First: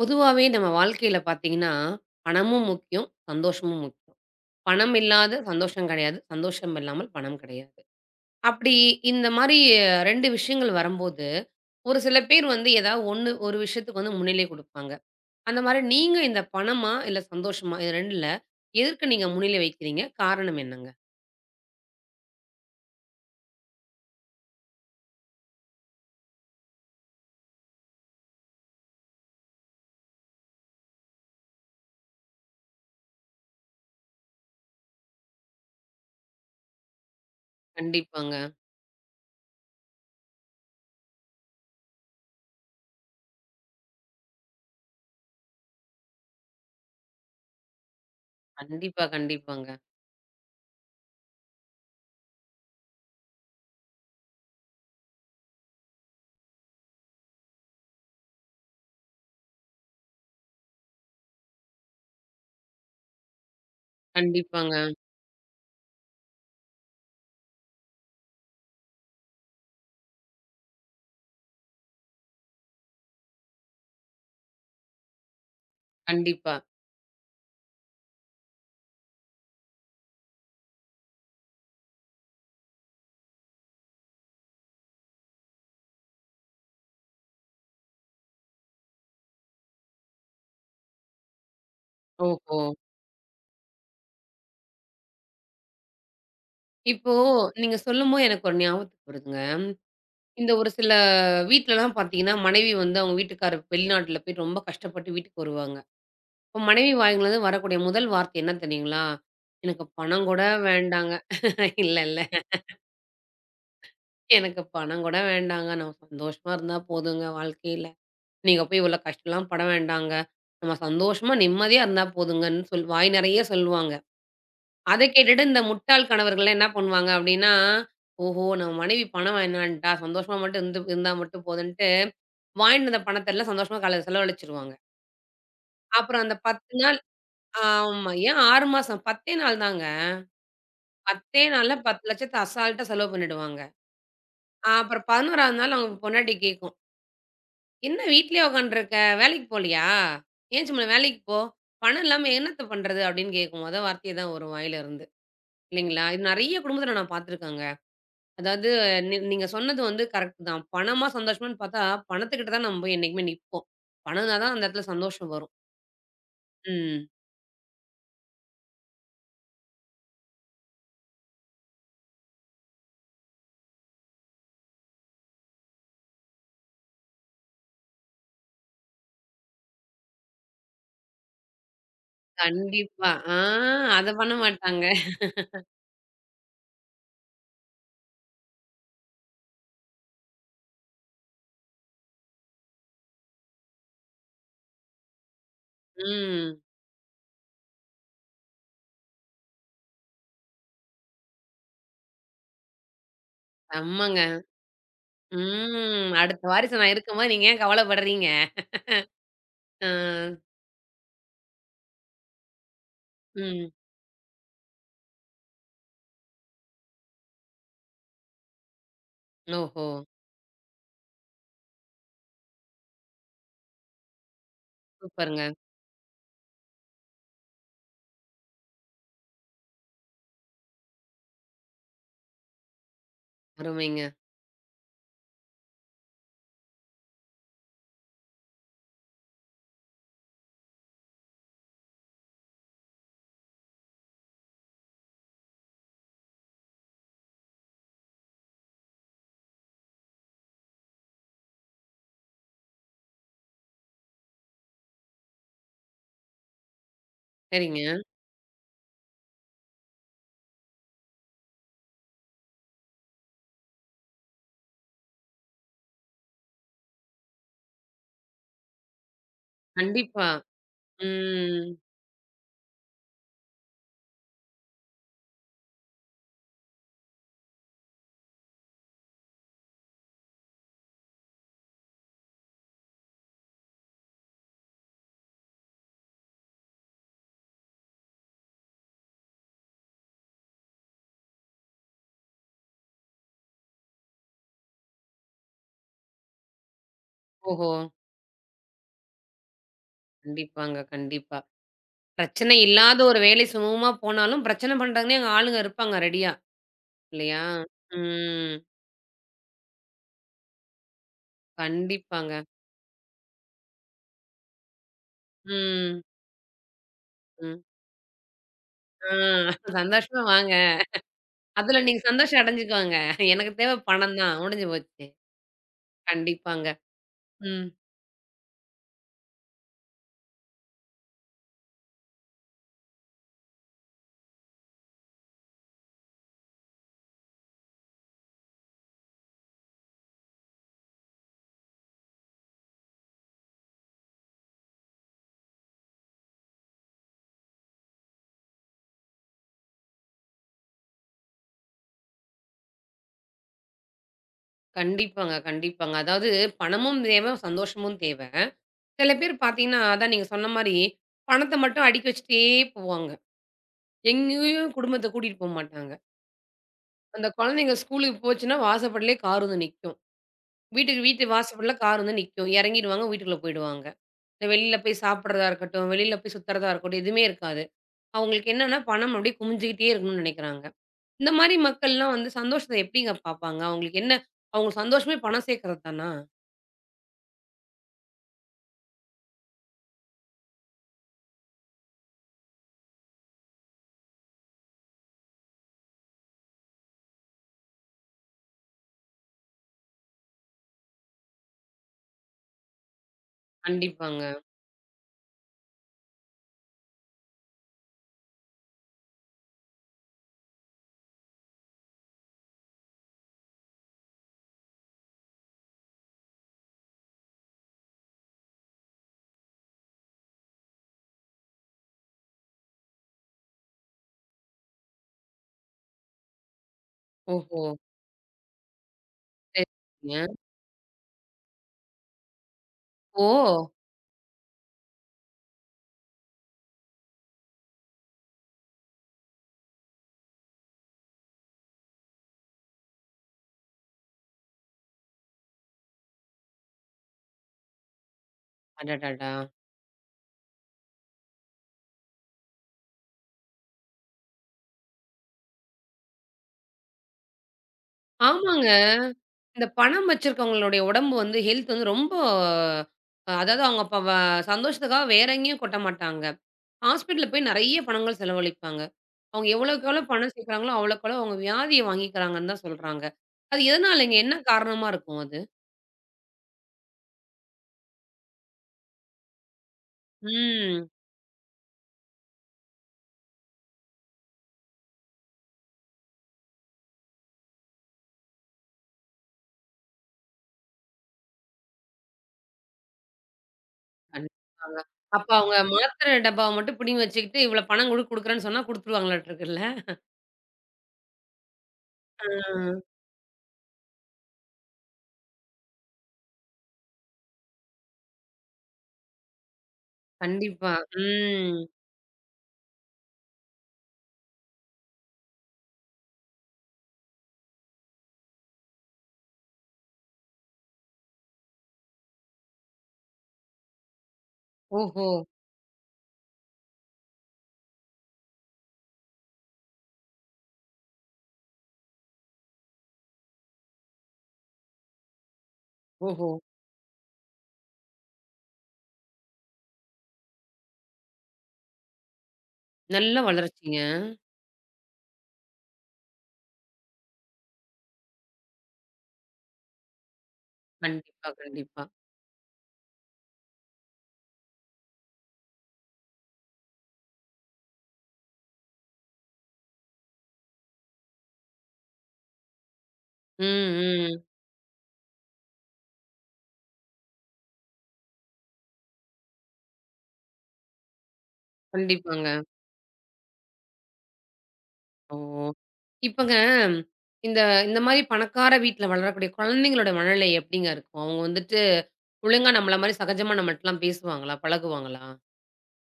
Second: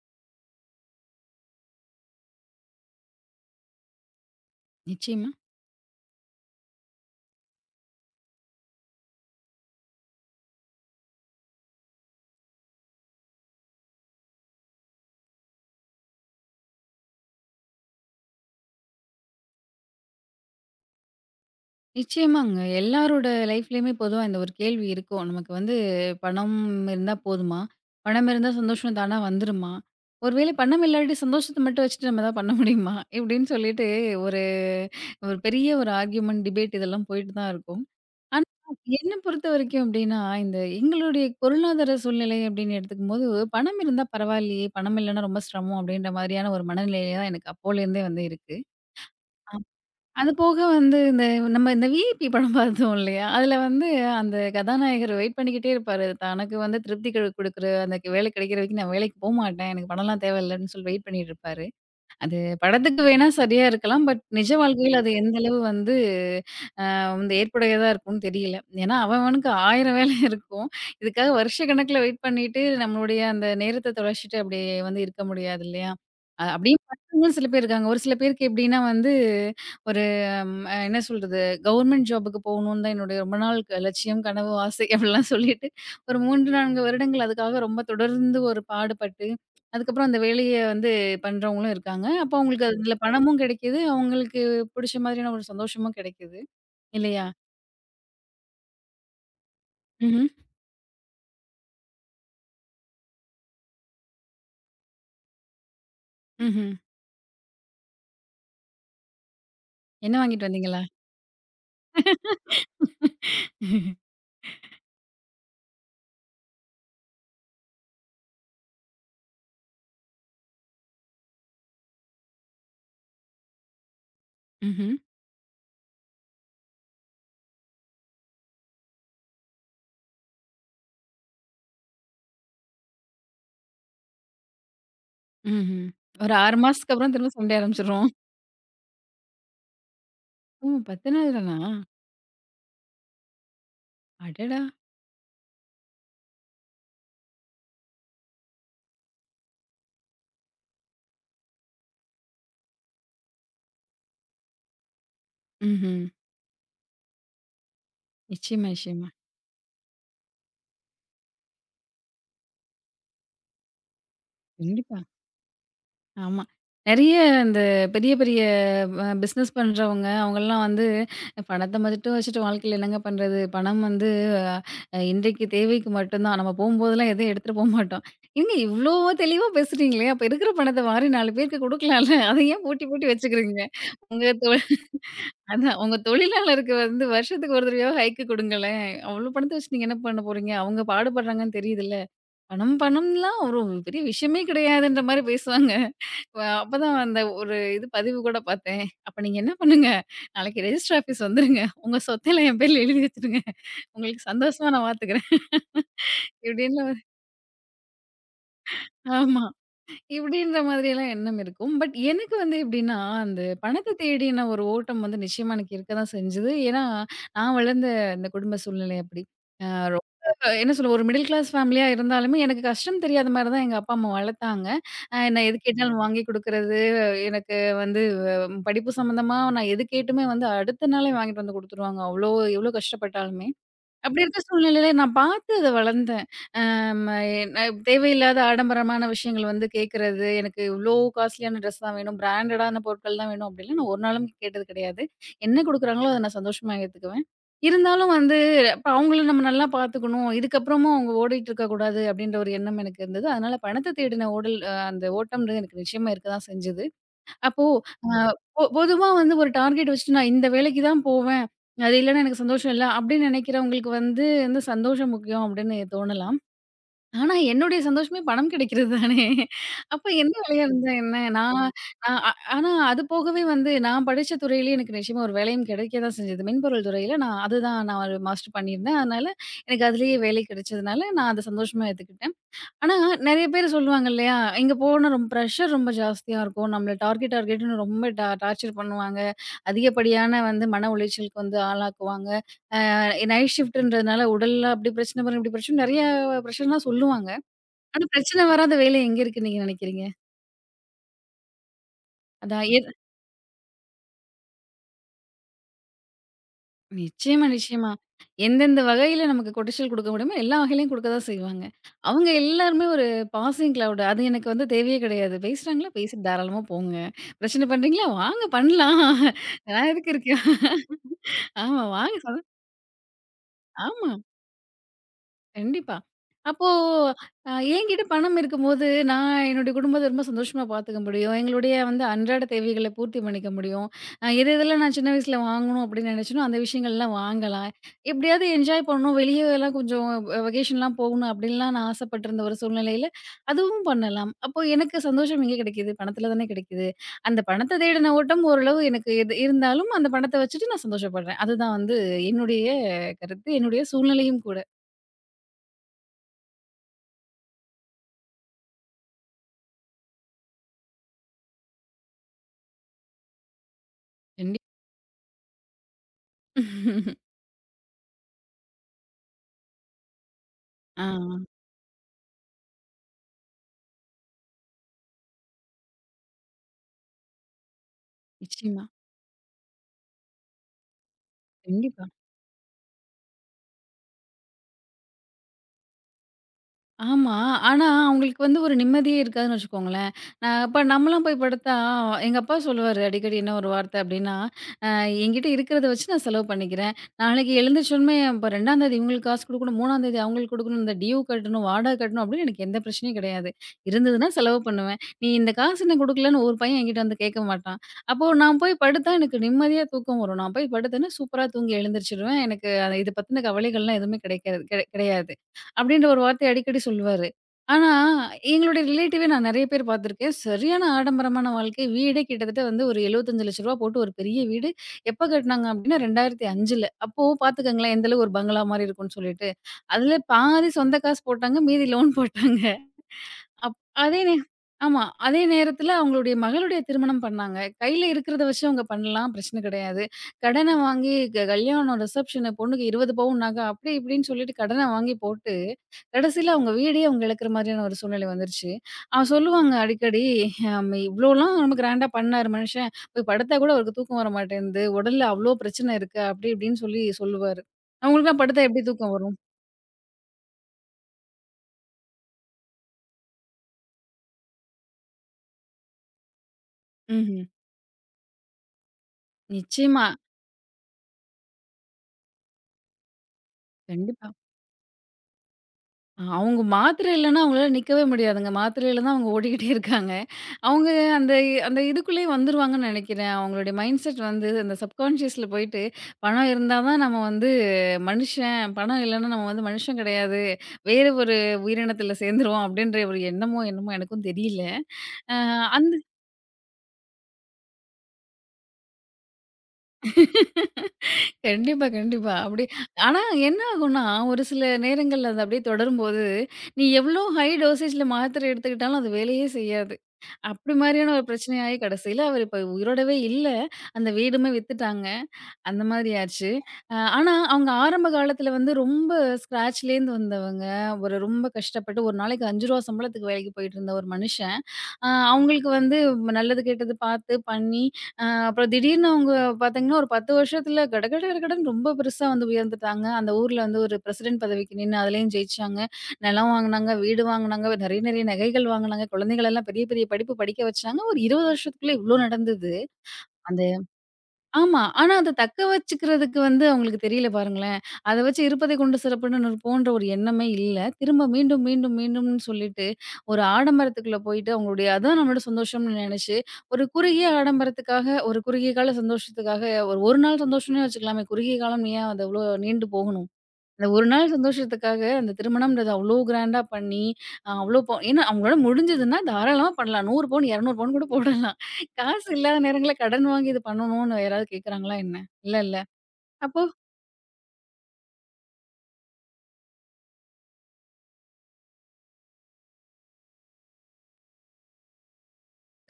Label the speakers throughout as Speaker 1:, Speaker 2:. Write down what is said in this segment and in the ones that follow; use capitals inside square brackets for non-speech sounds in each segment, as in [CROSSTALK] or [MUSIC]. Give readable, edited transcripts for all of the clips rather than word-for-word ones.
Speaker 1: பொதுவாவே நம்ம வாழ்க்கையில பார்த்தீங்கன்னா, பணமும் முக்கியம், சந்தோஷமும் முக்கியம். பணம்
Speaker 2: நிச்சயமா.
Speaker 1: இல்லாத சந்தோஷம் கிடையாது. சந்தோஷம் இல்லாமல் பணம் கிடையாது. அப்படி இந்த மாரி 2 விஷயங்கள் வரும்போது, ஒரு சில பேர் வந்து ஏதாவது ஒண்ணு ஒரு விஷயத்துக்கு வந்து முன்னிலை குடுப்பாங்க. அந்த மாரி நீங்க இந்த பணமா? இல்ல சந்தோஷமா? இது 2ல எதற்கு நீங்க முன்னிலை வைக்கிறீங்க? காரணம் என்னங்க?
Speaker 2: நிச்சயமாங்க. எல்லாரோட லைஃப்லயுமே பொதுவா இந்த ஒரு கேள்வி இருக்கும். நமக்கு வந்து பணம் இருந்தா போதுமா? பணம் இருந்தா சந்தோஷம் தானா வந்துருமா? ஒரு வேளை பணம் இல்லாட்டி சந்தோஷத்த மட்டும் வச்சுட்டு நம்ம எதாவது பண்ண முடியுமா? இப்படின்னு சொல்லிட்டு ஒரு ஒரு பெரிய ஒரு ஆர்கியூமென்ட், டிபேட் இதெல்லாம் போயிட்டு தான் இருக்கும்.
Speaker 1: கண்டிப்பாங்க.
Speaker 2: ஆனா, என்ன பொறுத்தவரைக்கும் அப்படின்னா, இந்த எங்களுடைய பொருளாதார சூழ்நிலை அப்படின்னு எடுத்துக்கும்போது, பணம் இருந்தா பரவாயில்லையே! பணம் இல்லன்னா ரொம்ப சிரமம் அப்படின்ற மாதிரியான ஒரு மனநிலையில தான் எனக்கு அப்போலேருந்தே வந்து இருக்கு.
Speaker 1: கண்டிப்பா, கண்டிப்பாங்க.
Speaker 2: அது போக வந்து இந்த நம்ம இந்த விஐபி படம் பார்த்தோம் இல்லையா? அதில வந்து அந்த கதாநாயகர் வெயிட் பண்ணிக்கிட்டே இருப்பாரு. தனக்கு வந்து திருப்தி குடுக்குற அந்த வேலை கிடைக்கிற வரைக்கும் நான் வேலைக்கு போமாட்டேன். எனக்கு பணம்லாம் தேவையில்ல அப்படின்னு சொல்லி வெயிட் பண்ணிட்டு இருப்பாரு. அது படத்துக்கு வேணா சரியா இருக்கலாம். பட் நிஜ
Speaker 1: கண்டிப்பாங்க.
Speaker 2: வாழ்க்கையில அது எந்த அளவு வந்து வந்து ஏற்புடையதா இருக்கும்னு தெரியல. ஏன்னா, அவனுக்கு 1000 வேலை [LAUGHS] இருக்கும். இதுக்காக வருஷக்கணக்குல வெயிட் பண்ணிட்டு, நம்மளுடைய அந்த நேரத்த தொலைச்சுட்டு அப்படியே வந்து இருக்க முடியாது இல்லையா?
Speaker 1: கண்டிப்பா.
Speaker 2: அப்படின்னு பண்றவங்களும் சில பேர் இருக்காங்க. ஒரு சில பேருக்கு எப்படின்னா வந்து, ஒரு ம் அ என்ன சொல்றது? கவர்மெண்ட் ஜாபுக்கு போகணும்னு தான் என்னுடைய ரொம்ப நாள் லட்சியம், கனவு, ஆசை [LAUGHS] அப்படிலாம் சொல்லிட்டு, ஒரு 3, 4 வருடங்கள் அதுக்காக ரொம்ப தொடர்ந்து ஒரு பாடுபட்டு, அதுக்கப்புறம் அந்த வேலைய வந்து பண்றவங்களும் இருக்காங்க. அப்போ
Speaker 1: ஓஹோ!
Speaker 2: அவங்களுக்கு அதுல பணமும் கிடைக்குது. அவங்களுக்கு புடிச்ச மாதிரியான ஒரு சந்தோஷமும் கிடைக்குது.
Speaker 1: இப்போ
Speaker 2: இல்லையா?
Speaker 1: நீங்க சொல்லும்போது எனக்கு ஒரு ஞாபகத்துக்கு வருதுங்க.
Speaker 2: ம்ஹ்ம்,
Speaker 1: இந்த ஒரு சில வீட்லலாம் பார்த்தீங்கன்னா, மனைவி வந்து அவங்க வீட்டுக்காரர் வெளிநாட்டுல போய் ரொம்ப கஷ்டப்பட்டு வீட்டுக்கு வருவாங்க. அப்ப
Speaker 2: ம்ஹ்ம்.
Speaker 1: மனைவி வாயிலிருந்து வரக்கூடிய முதல் வார்த்தை என்ன தெரியுங்களா? "எனக்கு
Speaker 2: என்ன
Speaker 1: பணம் கூட
Speaker 2: வாங்கிட்டு வந்தீங்களா?
Speaker 1: வேண்டாங்க. [LAUGHS] இல்ல, இல்ல. எனக்கு பணம் கூட வேண்டாங்க. நம்ம சந்தோஷமா இருந்தா போதுங்க வாழ்க்கையில. நீங்க போய் இவ்வளோ கஷ்டம்லாம் பட வேண்டாங்க. நம்ம சந்தோஷமா, நிம்மதியா இருந்தா போதுங்கன்னு" சொல் வாய் நெறைய சொல்லுவாங்க.
Speaker 2: ம்ஹ்ம்,
Speaker 1: அத கேட்டுட்டு இந்த முட்டாள் கணவர்கள்லாம் என்ன பண்ணுவாங்க அப்டின்னா, "ஓஹோ! நம்ம மனைவி பணம் வேணான்ட்டா, சந்தோஷமா மட்டும் இருந்து இருந்தா மட்டும் போதுன்ட்டு" வாங்கிட்டு வந்த பணத்த எல்லாம் சந்தோஷமா காலையில செலவழிச்சுருவாங்க.
Speaker 2: ம்ஹ்ம்.
Speaker 1: அப்புறம்
Speaker 2: ஒரு
Speaker 1: அந்த
Speaker 2: 6
Speaker 1: 10
Speaker 2: மாசத்துக்கு
Speaker 1: நாள்
Speaker 2: அப்புறம் திரும்ப சண்டை ஆரம்பிச்சுரும்.
Speaker 1: ஆமா. ஏன் 6 மாசம் 10 நாள் தாங்க.
Speaker 2: ஓ! 10 நாள்
Speaker 1: 10
Speaker 2: தானா?
Speaker 1: நாள்ல 10,00,000த்த அசால்ட்டா செலவு பண்ணிடுவாங்க.
Speaker 2: அடடா!
Speaker 1: அப்புறம் 11ஆவது நாள் அவங்க பொண்டாட்டி கேட்கும். "என்ன வீட்லயே உட்காந்துருக்க? வேலைக்கு போலையா? ஏன் சும்மா வேலைக்கு போ. பணம் இல்லாம என்னத்த பண்றது?" அப்படின்னு கேட்கும். மொத வார்த்தையே தான் வரும் வாயிலருந்து.
Speaker 2: ம்ஹ்ம்.
Speaker 1: இல்லைங்களா? இது நெறைய குடும்பத்தில நான் பார்த்துருக்கேங்க.
Speaker 2: நிச்சயமா,
Speaker 1: அதாவது
Speaker 2: நிச்சயமா.
Speaker 1: நீங்க சொன்னது வந்து கரெக்ட் தான். பணமா சந்தோஷமான்னு பார்த்தா, பணத்துக்கிட்ட தான் நம்ம போய் என்னைக்குமே நிப்போம். பணம்னா தான் அந்த இடத்துல
Speaker 2: கண்டிப்பா.
Speaker 1: சந்தோஷம் வரும்.
Speaker 2: ஆமா.
Speaker 1: ம்.
Speaker 2: நெறைய இந்த பெரிய, பெரிய பிசினஸ் பண்றவங்க அவங்கலாம் வந்து பணத்த மட்டும் வச்சுட்டு வாழ்க்கையில என்னங்க பண்றது? பணம் வந்து இன்றைக்கு தேவைக்கு மட்டும் தான். நம்ம போம்போதெல்லாம் எதையும் எடுத்துட்டு போமாட்டோம். ஏங்க இவ்ளோ தெளிவா பேசுறீங்களே! அப்ப இருக்கிற பணத்த வாரி 4 பேருக்கு குடுக்கலாம்ல. அத ஏன் பூட்டி, பூட்டி
Speaker 1: கண்டிப்பா.
Speaker 2: வச்சுக்கிறீங்க?
Speaker 1: அத
Speaker 2: உங்க
Speaker 1: பண்ண
Speaker 2: தோ
Speaker 1: மாட்டாங்க.
Speaker 2: அதான் உங்க தொழிலாளருக்கு வந்து வருஷத்துக்கு ஒரு தடவையாவது ஹைக்கு குடுங்களேன். அவ்ளோ பணத்த வச்சு நீங்க என்ன பண்ண போறீங்க? அவங்க பாடுபடுறாங்கன்னு தெரியுதுல்ல. பணம் பணம்லாம் ஒரு பெரிய விஷயமே கிடையாதுன்ற மாரி பேசுவாங்க.
Speaker 1: ம்.
Speaker 2: அப்பதான் அந்த ஒரு இது பதிவு கூட பார்த்தேன். அப்ப நீங்க என்ன பண்ணுங்க, நாளைக்கு ரெஜிஸ்டர் ஆஃபீஸ் வந்துருங்க. உங்க சொத்தெல்லாம் என் பேர்ல எழுதி வச்சுருங்க.
Speaker 1: செம்மங்க.
Speaker 2: உங்களுக்கு சந்தோஷமா நான் பார்த்துக்கிறேன்.
Speaker 1: ம். அடுத்த வாரிசு
Speaker 2: இப்படின்னு
Speaker 1: நான் இருக்கும்போது நீங்க ஏன் கவலைப்படுறீங்க?
Speaker 2: ஆமா.
Speaker 1: ஆ.
Speaker 2: இப்படின்ற மாதிரியெல்லாம் எண்ணம் இருக்கும். பட் எனக்கு வந்து எப்படின்னா, அந்த
Speaker 1: ம்.
Speaker 2: பணத்த தேடின ஒரு ஓட்டம் வந்து நிச்சயமா எனக்கு இருக்க தான் செஞ்சது. ஏன்னா, நான் வளர்ந்த அந்த குடும்ப சூழ்நிலை அப்படி. அ
Speaker 1: ஓஹோ!
Speaker 2: ரொம்ப என்ன சொல்ல ஒரு மிடில் கிளாஸ் ஃபேமிலியா இருந்தாலுமே, எனக்கு கஷ்டம் தெரியாத மாரி தான் எங்க அப்பா, அம்மா வளர்த்தாங்க.
Speaker 1: சூப்பருங்க.
Speaker 2: நான் எது கேட்டாலும் வாங்கி குடுக்குறது, எனக்கு வந்து படிப்பு சம்மந்தமா நான் எது கேட்டுமே வந்து அடுத்த நாளே வாங்கிட்டு வந்து குடுத்துருவாங்க. எவ்ளோ கஷ்டப்பட்டாலுமே.
Speaker 1: அருமைங்க.
Speaker 2: அப்படி இருக்க சூழ்நிலையில நான் பார்த்து அத வளர்ந்தேன். நம்ம எ ந தேவையில்லாத ஆடம்பரமான விஷயங்கள் வந்து கேட்கறது, எனக்கு இவ்ளோ காஸ்ட்லியான ட்ரெஸ் தான் வேணும், பிராண்டடான பொருட்கள் தான் வேணும் அப்டிலாம் நான் ஒரு நாளும் கேட்டது கிடையாது. என்ன குடுக்குறாங்களோ அத நான் சந்தோஷமா ஏத்துக்குவேன். இருந்தாலும் வந்து அப்ப அவங்கள நம்ம நல்லா பார்த்துக்கணும். இதுக்கப்புறமும் அவங்க ஓடிட்டு இருக்கக்கூடாது அப்டின்ற ஒரு எண்ணம் எனக்கு இருந்தது. அதனால பணத்த தேடின ஓடல் அ அந்த ஓட்டம்ன்றது எனக்கு நிச்சயமா இருக்க தான் செஞ்சது. அப்போ
Speaker 1: சரிங்க.
Speaker 2: அ பொ பொதுவா வந்து ஒரு டார்கெட் வச்சுட்டு நான் இந்த வேலைக்கு தான் போவேன். அது இல்லன்னா எனக்கு சந்தோஷம் இல்ல அப்டின்னு நினைக்கிறவங்களுக்கு வந்து, சந்தோஷம் முக்கியம் அப்டின்னு தோணலாம். ஆனா, என்னுடைய சந்தோஷமே பணம் கிடைக்கிறது தானே! அப்ப
Speaker 1: கண்டிப்பா.
Speaker 2: என்ன வேலையா இருந்தா என்ன? நான்
Speaker 1: ம்.
Speaker 2: நான் அ ஆனா அது போகவே வந்து நான் படிச்ச துறையிலேயே எனக்கு நிச்சயமா ஒரு வேலையும் கிடைக்க தான் செஞ்சது. மென்பொருள் துறையில நான் அதுதான் நான் ஒரு மாஸ்டர் பண்ணியிருந்தேன். அதனால எனக்கு அதிலேயே வேலை கிடைச்சதுனால, நான் அத சந்தோஷமா ஏத்துக்கிட்டேன். ஆனா நெறைய பேர் சொல்லுவாங்க இல்லையா? இங்க போனா ரொம்ப ப்ரெஷர் ரொம்ப ஜாஸ்தியா இருக்கும். நம்மள டார்கெட் டார்கெட்ன்னு ரொம்ப டார்ச்சர் பண்ணுவாங்க. அதிகப்படியான வந்து மன உளைச்சலுக்கு வந்து ஆளாக்குவாங்க. அ நைட் ஷிஃப்ட்ன்றதுனால உடல்ல அப்படி பிரச்சனை, பாருங்க இப்படி பிரச்சனை நெறைய பிரஷர்லாம் சொல்லுவாங்க.
Speaker 1: ஓஹோ!
Speaker 2: ஆனா, பிரச்சனை வராத வேலை எங்க இருக்குன்னு நீங்க நினைக்கிறீங்க?
Speaker 1: கண்டிப்பாங்க, கண்டிப்பா. பிரச்சனை
Speaker 2: அதான் எது
Speaker 1: இல்லாத ஒரு வேலை சுமூகமா போனாலும், பிரச்சனை பண்றதுக்குன்னே அங்க ஆளுங்க இருப்பாங்க ரெடியா. இல்லையா?
Speaker 2: நிச்சயமா, நிச்சயமா.
Speaker 1: ம்.
Speaker 2: எந்தெந்த வகையில நமக்கு கொட்டேஷன் குடுக்க முடியுமோ, எல்லா வகையிலயும் குடுக்க தான் செய்வாங்க. அவங்க
Speaker 1: கண்டிப்பாங்க.
Speaker 2: எல்லாருமே ஒரு பாசிங் கிளவுட். அது எனக்கு வந்து தேவையே கிடையாது. பேசுறாங்களா?
Speaker 1: ம்.
Speaker 2: பேசிட்டு தாராளமா போங்க.
Speaker 1: ம்.
Speaker 2: பிரச்சனை பண்றீங்களா? வாங்க பண்ணலாம்.
Speaker 1: ஆ
Speaker 2: நான் எதுக்கு
Speaker 1: சந்தோஷமா
Speaker 2: இருக்கேன்?
Speaker 1: வாங்க. அதுல
Speaker 2: ஆமா,
Speaker 1: நீங்க
Speaker 2: வாங்க.
Speaker 1: சந்தோஷம் அடைஞ்சுக்கோங்க. எனக்கு தேவை
Speaker 2: ஆமா.
Speaker 1: பணம் தான். முடிஞ்சு போச்சு.
Speaker 2: கண்டிப்பா.
Speaker 1: கண்டிப்பாங்க.
Speaker 2: அப்போ
Speaker 1: ம்.
Speaker 2: என்கிட்ட பணம் இருக்கும்போது, நான் என்னுடைய குடும்பத்த ரொம்ப சந்தோஷமா பார்த்துக்க முடியும். எங்களுடைய வந்து அன்றாட தேவைகள பூர்த்தி பண்ணிக்க முடியும். எது எதெல்லாம் நான் சின்ன வயசுல வாங்கணும் அப்படின்னு நினைச்சேனோ, அந்த விஷயங்கள்லாம் வாங்கலாம். எப்படியாவது என்ஜாய் பண்ணணும், வெளியலாம் கொஞ்சம் வெகேஷன்லாம் போகணும் அப்படின்லாம் நான் ஆசைப்பட்டிருந்த ஒரு சூழ்நிலையில, அதுவும் பண்ணலாம். அப்போ எனக்கு சந்தோஷம் எங்கே கிடைக்குது? பணத்தில தானே கிடைக்குது. அந்த பணத்த தேடின ஓட்டம் ஓரளவு எனக்கு இது இருந்தாலும், அந்த பணத்த வச்சுட்டு நான் சந்தோஷப்படுறேன். அதுதான் வந்து என்னுடைய கருத்து, என்னுடைய சூழ்நிலையும் கூட.
Speaker 1: கண்டிப்பாங்க, கண்டிப்பாங்க. அதாவது பணமும் தேவை, சந்தோஷமும் தேவை. சில பேர் பார்த்தீங்கன்னா, அதான் நீங்க சொன்ன மாரி, பணத்த மட்டும் அடிக்கி வச்சுட்டே போவாங்க. எங்கேயும் குடும்பத்த கூட்டிட்டு போமாட்டாங்க. அந்த குழந்தைங்க ஸ்கூலுக்கு போச்சுன்னா, வாசப்படிலயே கார் வந்து நிக்கும். வீட்டுக்கு
Speaker 2: ஆ.
Speaker 1: வீட்டு வாசப்படில கார் வந்து நிக்கும். இறங்கிடுவாங்க, வீட்டுக்குள்ள போயிடுவாங்க. இந்த வெளியில போய் சாப்பிடுறதா இருக்கட்டும், வெளியில போய் சுத்துறதா இருக்கட்டும், எதுவுமே இருக்காது. அவங்களுக்கு என்னன்னா,
Speaker 2: நிச்சயமா.
Speaker 1: பணம் அப்படியே குமிஞ்சுகிட்டே இருக்கணும்னு நினைக்கிறாங்க. இந்த மாரி
Speaker 2: கண்டிப்பா.
Speaker 1: மக்கள்லாம் வந்து சந்தோஷத்த எப்படிங்க பார்ப்பாங்க? அவங்களுக்கு என்ன அவங்க சந்தோஷமே பணம் சேர்க்கறது தானா?
Speaker 2: ஆமா. ஆனா, அவுங்களுக்கு வந்து ஒரு நிம்மதியே இருக்காதுன்னு வச்சுக்கோங்களேன். இப்ப நம்மலாம் போய் படுத்தா, எங்க அப்பா சொல்லுவாரு அடிக்கடி என்ன ஒரு வார்த்த அப்டின்னா, "அ என்கிட்ட இருக்கிறத வச்சு நான் செலவு பண்ணிக்கிறேன். நாளைக்கு எழுந்திரிச்சோனமே இப்ப 2ஆந்தேதி இவுங்களுக்கு காசு குடுக்கணும், 3ஆந்தேதி அவுங்களுக்கு குடுக்கணும், இந்த டியூ கட்டணும், வாடகை கட்டணும்" அப்டின்னு எனக்கு எந்த பிரச்சனையும் கிடையாது.
Speaker 1: கண்டிப்பாங்க.
Speaker 2: இருந்ததுன்னா செலவு பண்ணுவேன். "நீ இந்த காசு இன்னும் குடுக்கலன்னு" ஒரு பையன் என்கிட்ட வந்து கேட்க மாட்டான். அப்போ நான் போய் படுத்தா எனக்கு நிம்மதியா தூக்கம் வரும். நான் போய் படுத்தேன்னா சூப்பரா தூங்கி எழுந்திரிச்சுருவேன். எனக்கு அத இத பத்தின கவலைகள்லாம் எதுவுமே கிடைக்காது கிடையாது. அப்படின்ற ஒரு வார்த்தைய அடிக்கடி சொல்லுவாரு. ஆனா, எங்களுடைய ரிலேட்டிவே நான் நெறைய பேர் பார்த்துருக்கேன். சரியான ஆடம்பரமான வாழ்க்கை. வீடே கிட்டத்தட்ட வந்து ஒரு ரூ. 75,00,000 போட்டு ஒரு பெரிய வீடு. எப்ப கட்டுனாங்க அப்படின்னா 2005ல. அப்போ
Speaker 1: ஓஹோ!
Speaker 2: பார்த்துக்கங்களேன், எந்த அளவு ஒரு பங்களா மாரி இருக்கும்னு சொல்லிட்டு.
Speaker 1: சரி,
Speaker 2: அதுல
Speaker 1: சரிங்க.
Speaker 2: பாதி சொந்த காசு போட்டாங்க, மீதி லோன் போட்டாங்க.
Speaker 1: ஓ!
Speaker 2: அப் அதே நே ஆமா. அதே நேரத்துல அவங்களுடைய மகளுடைய திருமணம் பண்ணாங்க. கையில இருக்கிறத வச்சு அவங்க பண்ணலாம். பிரச்சனை கிடையாது. கடன வாங்கி கல்யாணம், ரிசப்ஷனு பொண்ணுக்கு 20 பவுன் நகை அப்படி இப்படின்னு சொல்லிட்டு கடன வாங்கி போட்டு, கடைசியில அவங்க வீடே அவங்க இழக்கிற மாதிரியான ஒரு சூழ்நிலை வந்துருச்சு. அவ
Speaker 1: அடடடா!
Speaker 2: சொல்லுவாங்க அடிக்கடி, " இவ்ளோலாம் நம்ம கிராண்டா பண்ணாரு மனுஷன். போய் படுத்தா கூட அவருக்கு தூக்கம் வர மாட்டேன்து. உடல்ல அவ்ளோ பிரச்சனை இருக்கு." அப்படி இப்படின்னு சொல்லி சொல்லுவாரு. அவங்களுக்குலாம் படுத்தா
Speaker 1: ஆமாங்க.
Speaker 2: எப்படி தூக்கம் வரும்?
Speaker 1: இந்த பணம் வச்சிருக்கவங்களுடைய உடம்பு வந்து ஹெல்த் வந்து ரொம்ப அ அதாவது அவங்க ப வ சந்தோஷத்துக்காக வேற எங்கேயும் கொட்ட மாட்டாங்க. ஹாஸ்பிட்டல்ல
Speaker 2: ம்ஹ்ம்.
Speaker 1: போய் நெறைய பணங்கள் செலவழிப்பாங்க. அவங்க எவ்வளோக்கு எவ்வளோ
Speaker 2: நிச்சயமா.
Speaker 1: பணம் சேர்க்கிறாங்களோ, அவ்வளோக்கு அவ்வளோ அவங்க வியாதிய வாங்கிக்கிறாங்கன்னு தான் சொல்றாங்க. அது எதனாலங்க?
Speaker 2: கண்டிப்பா.
Speaker 1: என்ன காரணமா இருக்கும் அது?
Speaker 2: அவங்க மாத்திரை இல்லன்னா அவங்களால நிக்கவே முடியாதுங்க. மாத்திரையில தான் அவங்க ஓடிக்கிட்டே இருக்காங்க. அவங்க
Speaker 1: ம்.
Speaker 2: அந்த அந்த இதுக்குள்ளேயே வந்துருவாங்கன்னு நெனைக்கிறேன். அவங்களுடைய மைண்ட் செட் வந்து அந்த சப்கான்ஷியஸ்ல போயிட்டு, பணம் இருந்தா தான் நம்ம வந்து மனுஷன், பணம் இல்லன்னா நம்ம வந்து மனுஷன் கிடையாது. வேற ஒரு உயிரினத்துல சேர்ந்துருவோம் அப்படின்ற ஒரு எண்ணமோ என்னமோ எனக்கும் தெரியல.
Speaker 1: கண்டிப்பாங்க. அப்ப
Speaker 2: அ
Speaker 1: அவங்க
Speaker 2: அந்த
Speaker 1: மாத்திரை டப்பாவ மட்டும் பிடுங்கி வச்சுக்கிட்டு, இவ்வளோ பணம் குடுக்குறேன்னு சொன்னா குடுத்துருவாங்களாட்டுருக்குல்ல?
Speaker 2: [LAUGHS] கண்டிப்பா, கண்டிப்பா.
Speaker 1: ஆ.
Speaker 2: ஆனா என்ன ஆகும்னா, ஒரு சில நேரங்கள்ல அது அப்படியே தொடரும்போது, நீ எவ்ளோ ஹை டோசேஜ்ல மாத்திரை எடுத்துக்கிட்டாலும் அது வேலையே செய்யாது.
Speaker 1: கண்டிப்பா.
Speaker 2: அப்படி மாரியான ஒரு
Speaker 1: ம்.
Speaker 2: பிரச்சனையாயி கடைசியில அவரு இப்ப உயிரோடவே இல்ல. அந்த வீடுமே வித்துட்டாங்க. அந்த மாதிரி ஆச்சு. ஆனா, அவங்க ஆரம்ப காலத்துல வந்து ரொம்ப ஸ்க்ராட்ச்லேருந்து வந்தவங்க. ஒரு ரொம்ப கஷ்டப்பட்டு ஒரு நாளைக்கு ரூ. 5 சம்பளத்துக்கு வேலைக்கு போயிட்டுருந்த ஒரு மனுஷன்.
Speaker 1: ஓஹோ!
Speaker 2: அவங்களுக்கு வந்து நல்லது கெட்டது பார்த்து, பண்ணி அப்புறம் திடீர்னு அவங்க பார்த்தீங்கன்னா, ஒரு 10 வருஷத்துல கட கட கடகடன்னு ரொம்ப பெருசா வந்து உயர்ந்துட்டாங்க. அந்த ஊர்ல வந்து ஒரு பிரசிடென்ட் பதவிக்கு நின்னு அதுலயும் ஜெயிச்சாங்க.
Speaker 1: ஓஹோ!
Speaker 2: நிலம் வாங்குனாங்க, வீடு வாங்குனாங்க, நெறைய நெறைய நகைகள் வாங்குனாங்க. குழந்தைகளெல்லாம் பெரிய பெரிய படிப்பு படிக்க வச்சாங்க. ஒரு 20 வருஷத்துக்குள்ள இவ்ளோ நடந்தது.
Speaker 1: நல்ல
Speaker 2: அந்த
Speaker 1: வளர்ச்சிங்க.
Speaker 2: ஆமா. ஆனா அத தக்க வச்சுக்கிறதுக்கு வந்து அவங்களுக்கு தெரியல பாருங்களேன். அத வச்சு இருப்பதை கொண்டு சிறப்புன்னு போன்ற ஒரு எண்ணமே இல்ல. திரும்ப
Speaker 1: கண்டிப்பா,
Speaker 2: மீண்டும்,
Speaker 1: கண்டிப்பா.
Speaker 2: மீண்டும், மீண்டும்ன்னு சொல்லிட்டு ஒரு ஆடம்பரத்துக்குள்ள போயிட்டு அவங்களுடைய அதான் நம்மளோட சந்தோஷம்னு நெனச்சு, ஒரு குறுகிய ஆடம்பரத்துக்காக, ஒரு குறுகிய கால சந்தோஷத்துக்காக ஒரு ஒரு நாள் சந்தோஷம்னே வச்சுக்கலாமே! குறுகிய காலம் ஏன் அது அவ்ளோ நீண்டு போகணும்?
Speaker 1: ம்,
Speaker 2: அந்த ஒரு
Speaker 1: ம்.
Speaker 2: நாள் சந்தோஷத்துக்காக அந்த திருமணம்ன்றது அவ்ளோ கிராண்டா பண்ணி, அவ்ளோ ஏன்னா அவங்களோட முடிஞ்சதுன்னா தாராளமா பண்ணலாம். 100 பவுன், 200 பவுன் கூட போடலாம். காசு
Speaker 1: கண்டிப்பாங்க.
Speaker 2: இல்லாத நேரங்கள்ல கடன் வாங்கி இது பண்ணணும்னு யாராவது கேட்குறாங்களா
Speaker 1: ஓ!
Speaker 2: என்ன? இல்லல்ல.
Speaker 1: இப்பங்க
Speaker 2: அப்போ
Speaker 1: இந்த இந்த மாரி பணக்கார வீட்ல வளரக்கூடிய குழந்தைங்களோட மனநிலை எப்படிங்க இருக்கும்? அவங்க வந்துட்டு ஒழுங்கா நம்மள மாரி சகஜமா நம்மள்ட்டலாம் பேசுவாங்களா? பழகுவாங்களா?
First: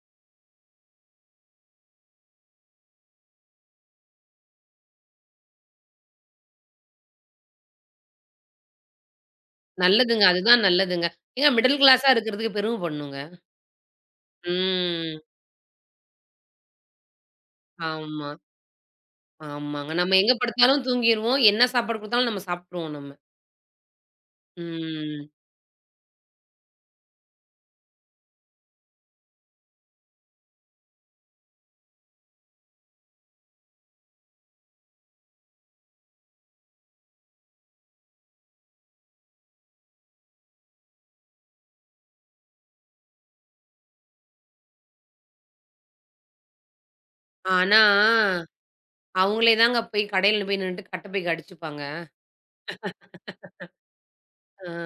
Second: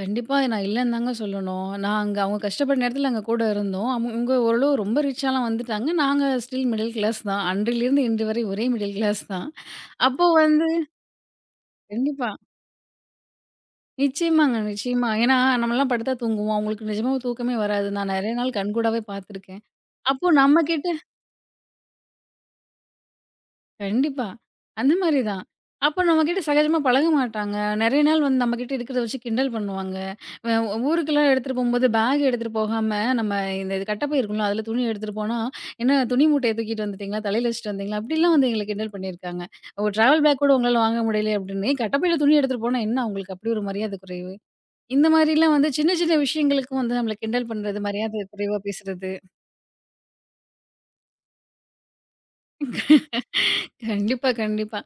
Speaker 2: கண்டிப்பா நான் இல்லன்னு தாங்க சொல்லணும். நாங்க அவங்க கஷ்டப்பட்ட நேரத்துல நாங்க கூட இருந்தோம். அவங்க ஓரளவு ரொம்ப ரிச்சாலாம் வந்துட்டாங்க. நாங்க ஸ்டில் மிடில் கிளாஸ் தான். அன்றிலிருந்து இன்று வரை ஒரே மிடில் கிளாஸ் தான்.
Speaker 1: நல்லதுங்க.
Speaker 2: அப்போ
Speaker 1: அதுதான்
Speaker 2: வந்து
Speaker 1: நல்லதுங்க. ஏங்க மிடில் கிளாஸா
Speaker 2: கண்டிப்பா.
Speaker 1: இருக்கிறதுக்கு பெரும பண்ணுங்க.
Speaker 2: நிச்சயமாங்க, நிச்சயமா.
Speaker 1: ம்.
Speaker 2: ஏன்னா நம்மலாம் படுத்தா தூங்குவோம். அவங்களுக்கு நிஜமாவே தூக்கமே வராது. நான்
Speaker 1: ஆமா,
Speaker 2: நெறைய நாள் கண்கூடாவே பார்த்துருக்கேன்.
Speaker 1: ஆமாங்க. நம்ம
Speaker 2: அப்போ
Speaker 1: எங்க
Speaker 2: நம்ம
Speaker 1: படுத்தாலும்
Speaker 2: கிட்ட
Speaker 1: தூங்கிருவோம். என்ன சாப்பாடு குடுத்தாலும் நம்ம சாப்ட்ருவோம் நம்ம.
Speaker 2: கண்டிப்பா. அந்த மாரி
Speaker 1: ம்.
Speaker 2: தான். அப்போ நம்ம கிட்ட சகஜமா பழக மாட்டாங்க. நெறைய நாள் வந்து நம்ம கிட்ட இருக்கிறத வச்சு கிண்டல் பண்ணுவாங்க. அ ஊருக்கெல்லாம் எடுத்துட்டு போம்போது பேக் எடுத்துட்டு போகாம, நம்ம இந்த இது கட்டப்பை இருக்கும்ல, அதில துணி எடுத்துட்டு போனா, "என்ன துணி மூட்டைய தூக்கிட்டு வந்துட்டீங்களா? தலையில வச்சுட்டு வந்தீங்களா?" அப்படிலாம் வந்து எங்கள கிண்டல் பண்ணியிருக்காங்க. ஒரு ட்ராவல் பேக் கூட உங்களால வாங்க முடியலையே அப்படின்னு, "கட்டப்பையில துணி எடுத்துட்டு போனா என்ன உங்களுக்கு அப்படி ஒரு மரியாதை குறைவு?" இந்த மாரிலாம் வந்து சின்ன சின்ன விஷயங்களுக்கும் வந்து நம்மள கிண்டல் பண்றது,
Speaker 1: ஆனா
Speaker 2: மரியாதை குறைவா பேசுறது.
Speaker 1: அவங்களே தாங்க போய் கடையில போய் நின்னுட்டு கட்டப்பைக்கு அடிச்சுப்பாங்க.
Speaker 2: கண்டிப்பா,
Speaker 1: ஆ
Speaker 2: கண்டிப்பா.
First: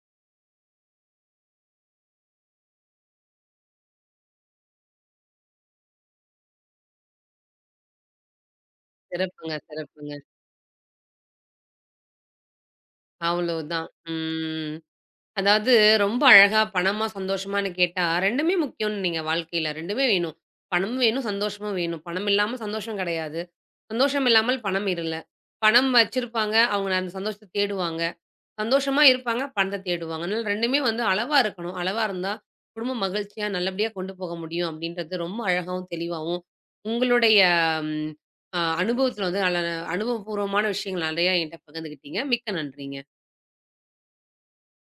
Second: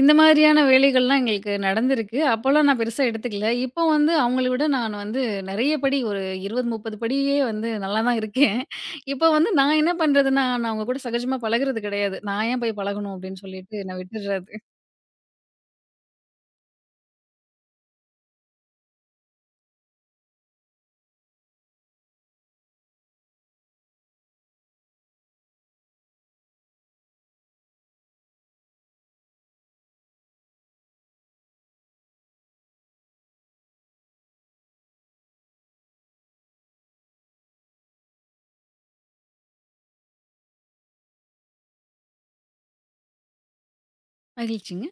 Speaker 2: இந்த மாதிரியான வேலைகள்லாம் எங்களுக்கு நடந்திருக்கு. அப்போலாம் நான் பெருசா எடுத்துக்கல. இப்போ வந்து அவங்கள விட நான் வந்து நெறைய படி ஒரு 20, 30 படியே வந்து நல்லா தான் இருக்கேன். இப்போ வந்து
Speaker 1: சிறப்புங்க,
Speaker 2: நான் என்ன
Speaker 1: சிறப்புங்க.
Speaker 2: பண்றதுன்னா, நான் அவங்க கூட சகஜமா பழகுறது கிடையாது. நான் ஏன் போய் பழகணும் அப்படின்னு சொல்லிட்டு
Speaker 1: அவ்வளோதான்.
Speaker 2: நான் விட்டுர்றது.
Speaker 1: ம். அதாவது ரொம்ப அழகா பணமா, சந்தோஷமான்னு கேட்டா 2மே முக்கியம்னு நீங்க வாழ்க்கையில. 2மே வேணும். பணமும் வேணும், சந்தோஷமும் வேணும். பணம் இல்லாம சந்தோஷம் கிடையாது. சந்தோஷம் இல்லாமல் பணம் இல்ல. பணம் வச்சிருப்பாங்க. அவங்க அந்த சந்தோஷத்த தேடுவாங்க. சந்தோஷமா இருப்பாங்க. பணத்த தேடுவாங்க. அதனால 2மே வந்து அளவா இருக்கணும். அளவா இருந்தா, குடும்பம் மகிழ்ச்சியா நல்லபடியா கொண்டு போக முடியும் அப்படின்றது ரொம்ப அழகாவும், தெளிவாவும் உங்களுடைய ம் அ அனுபவத்தில வந்து அல அனுபவபூர்வமான விஷயங்கள் நெறையா என்ட்ட பகிர்ந்துக்கிட்டீங்க. மிக்க நன்றிங்க.
Speaker 2: மகிழ்ச்சிங்க.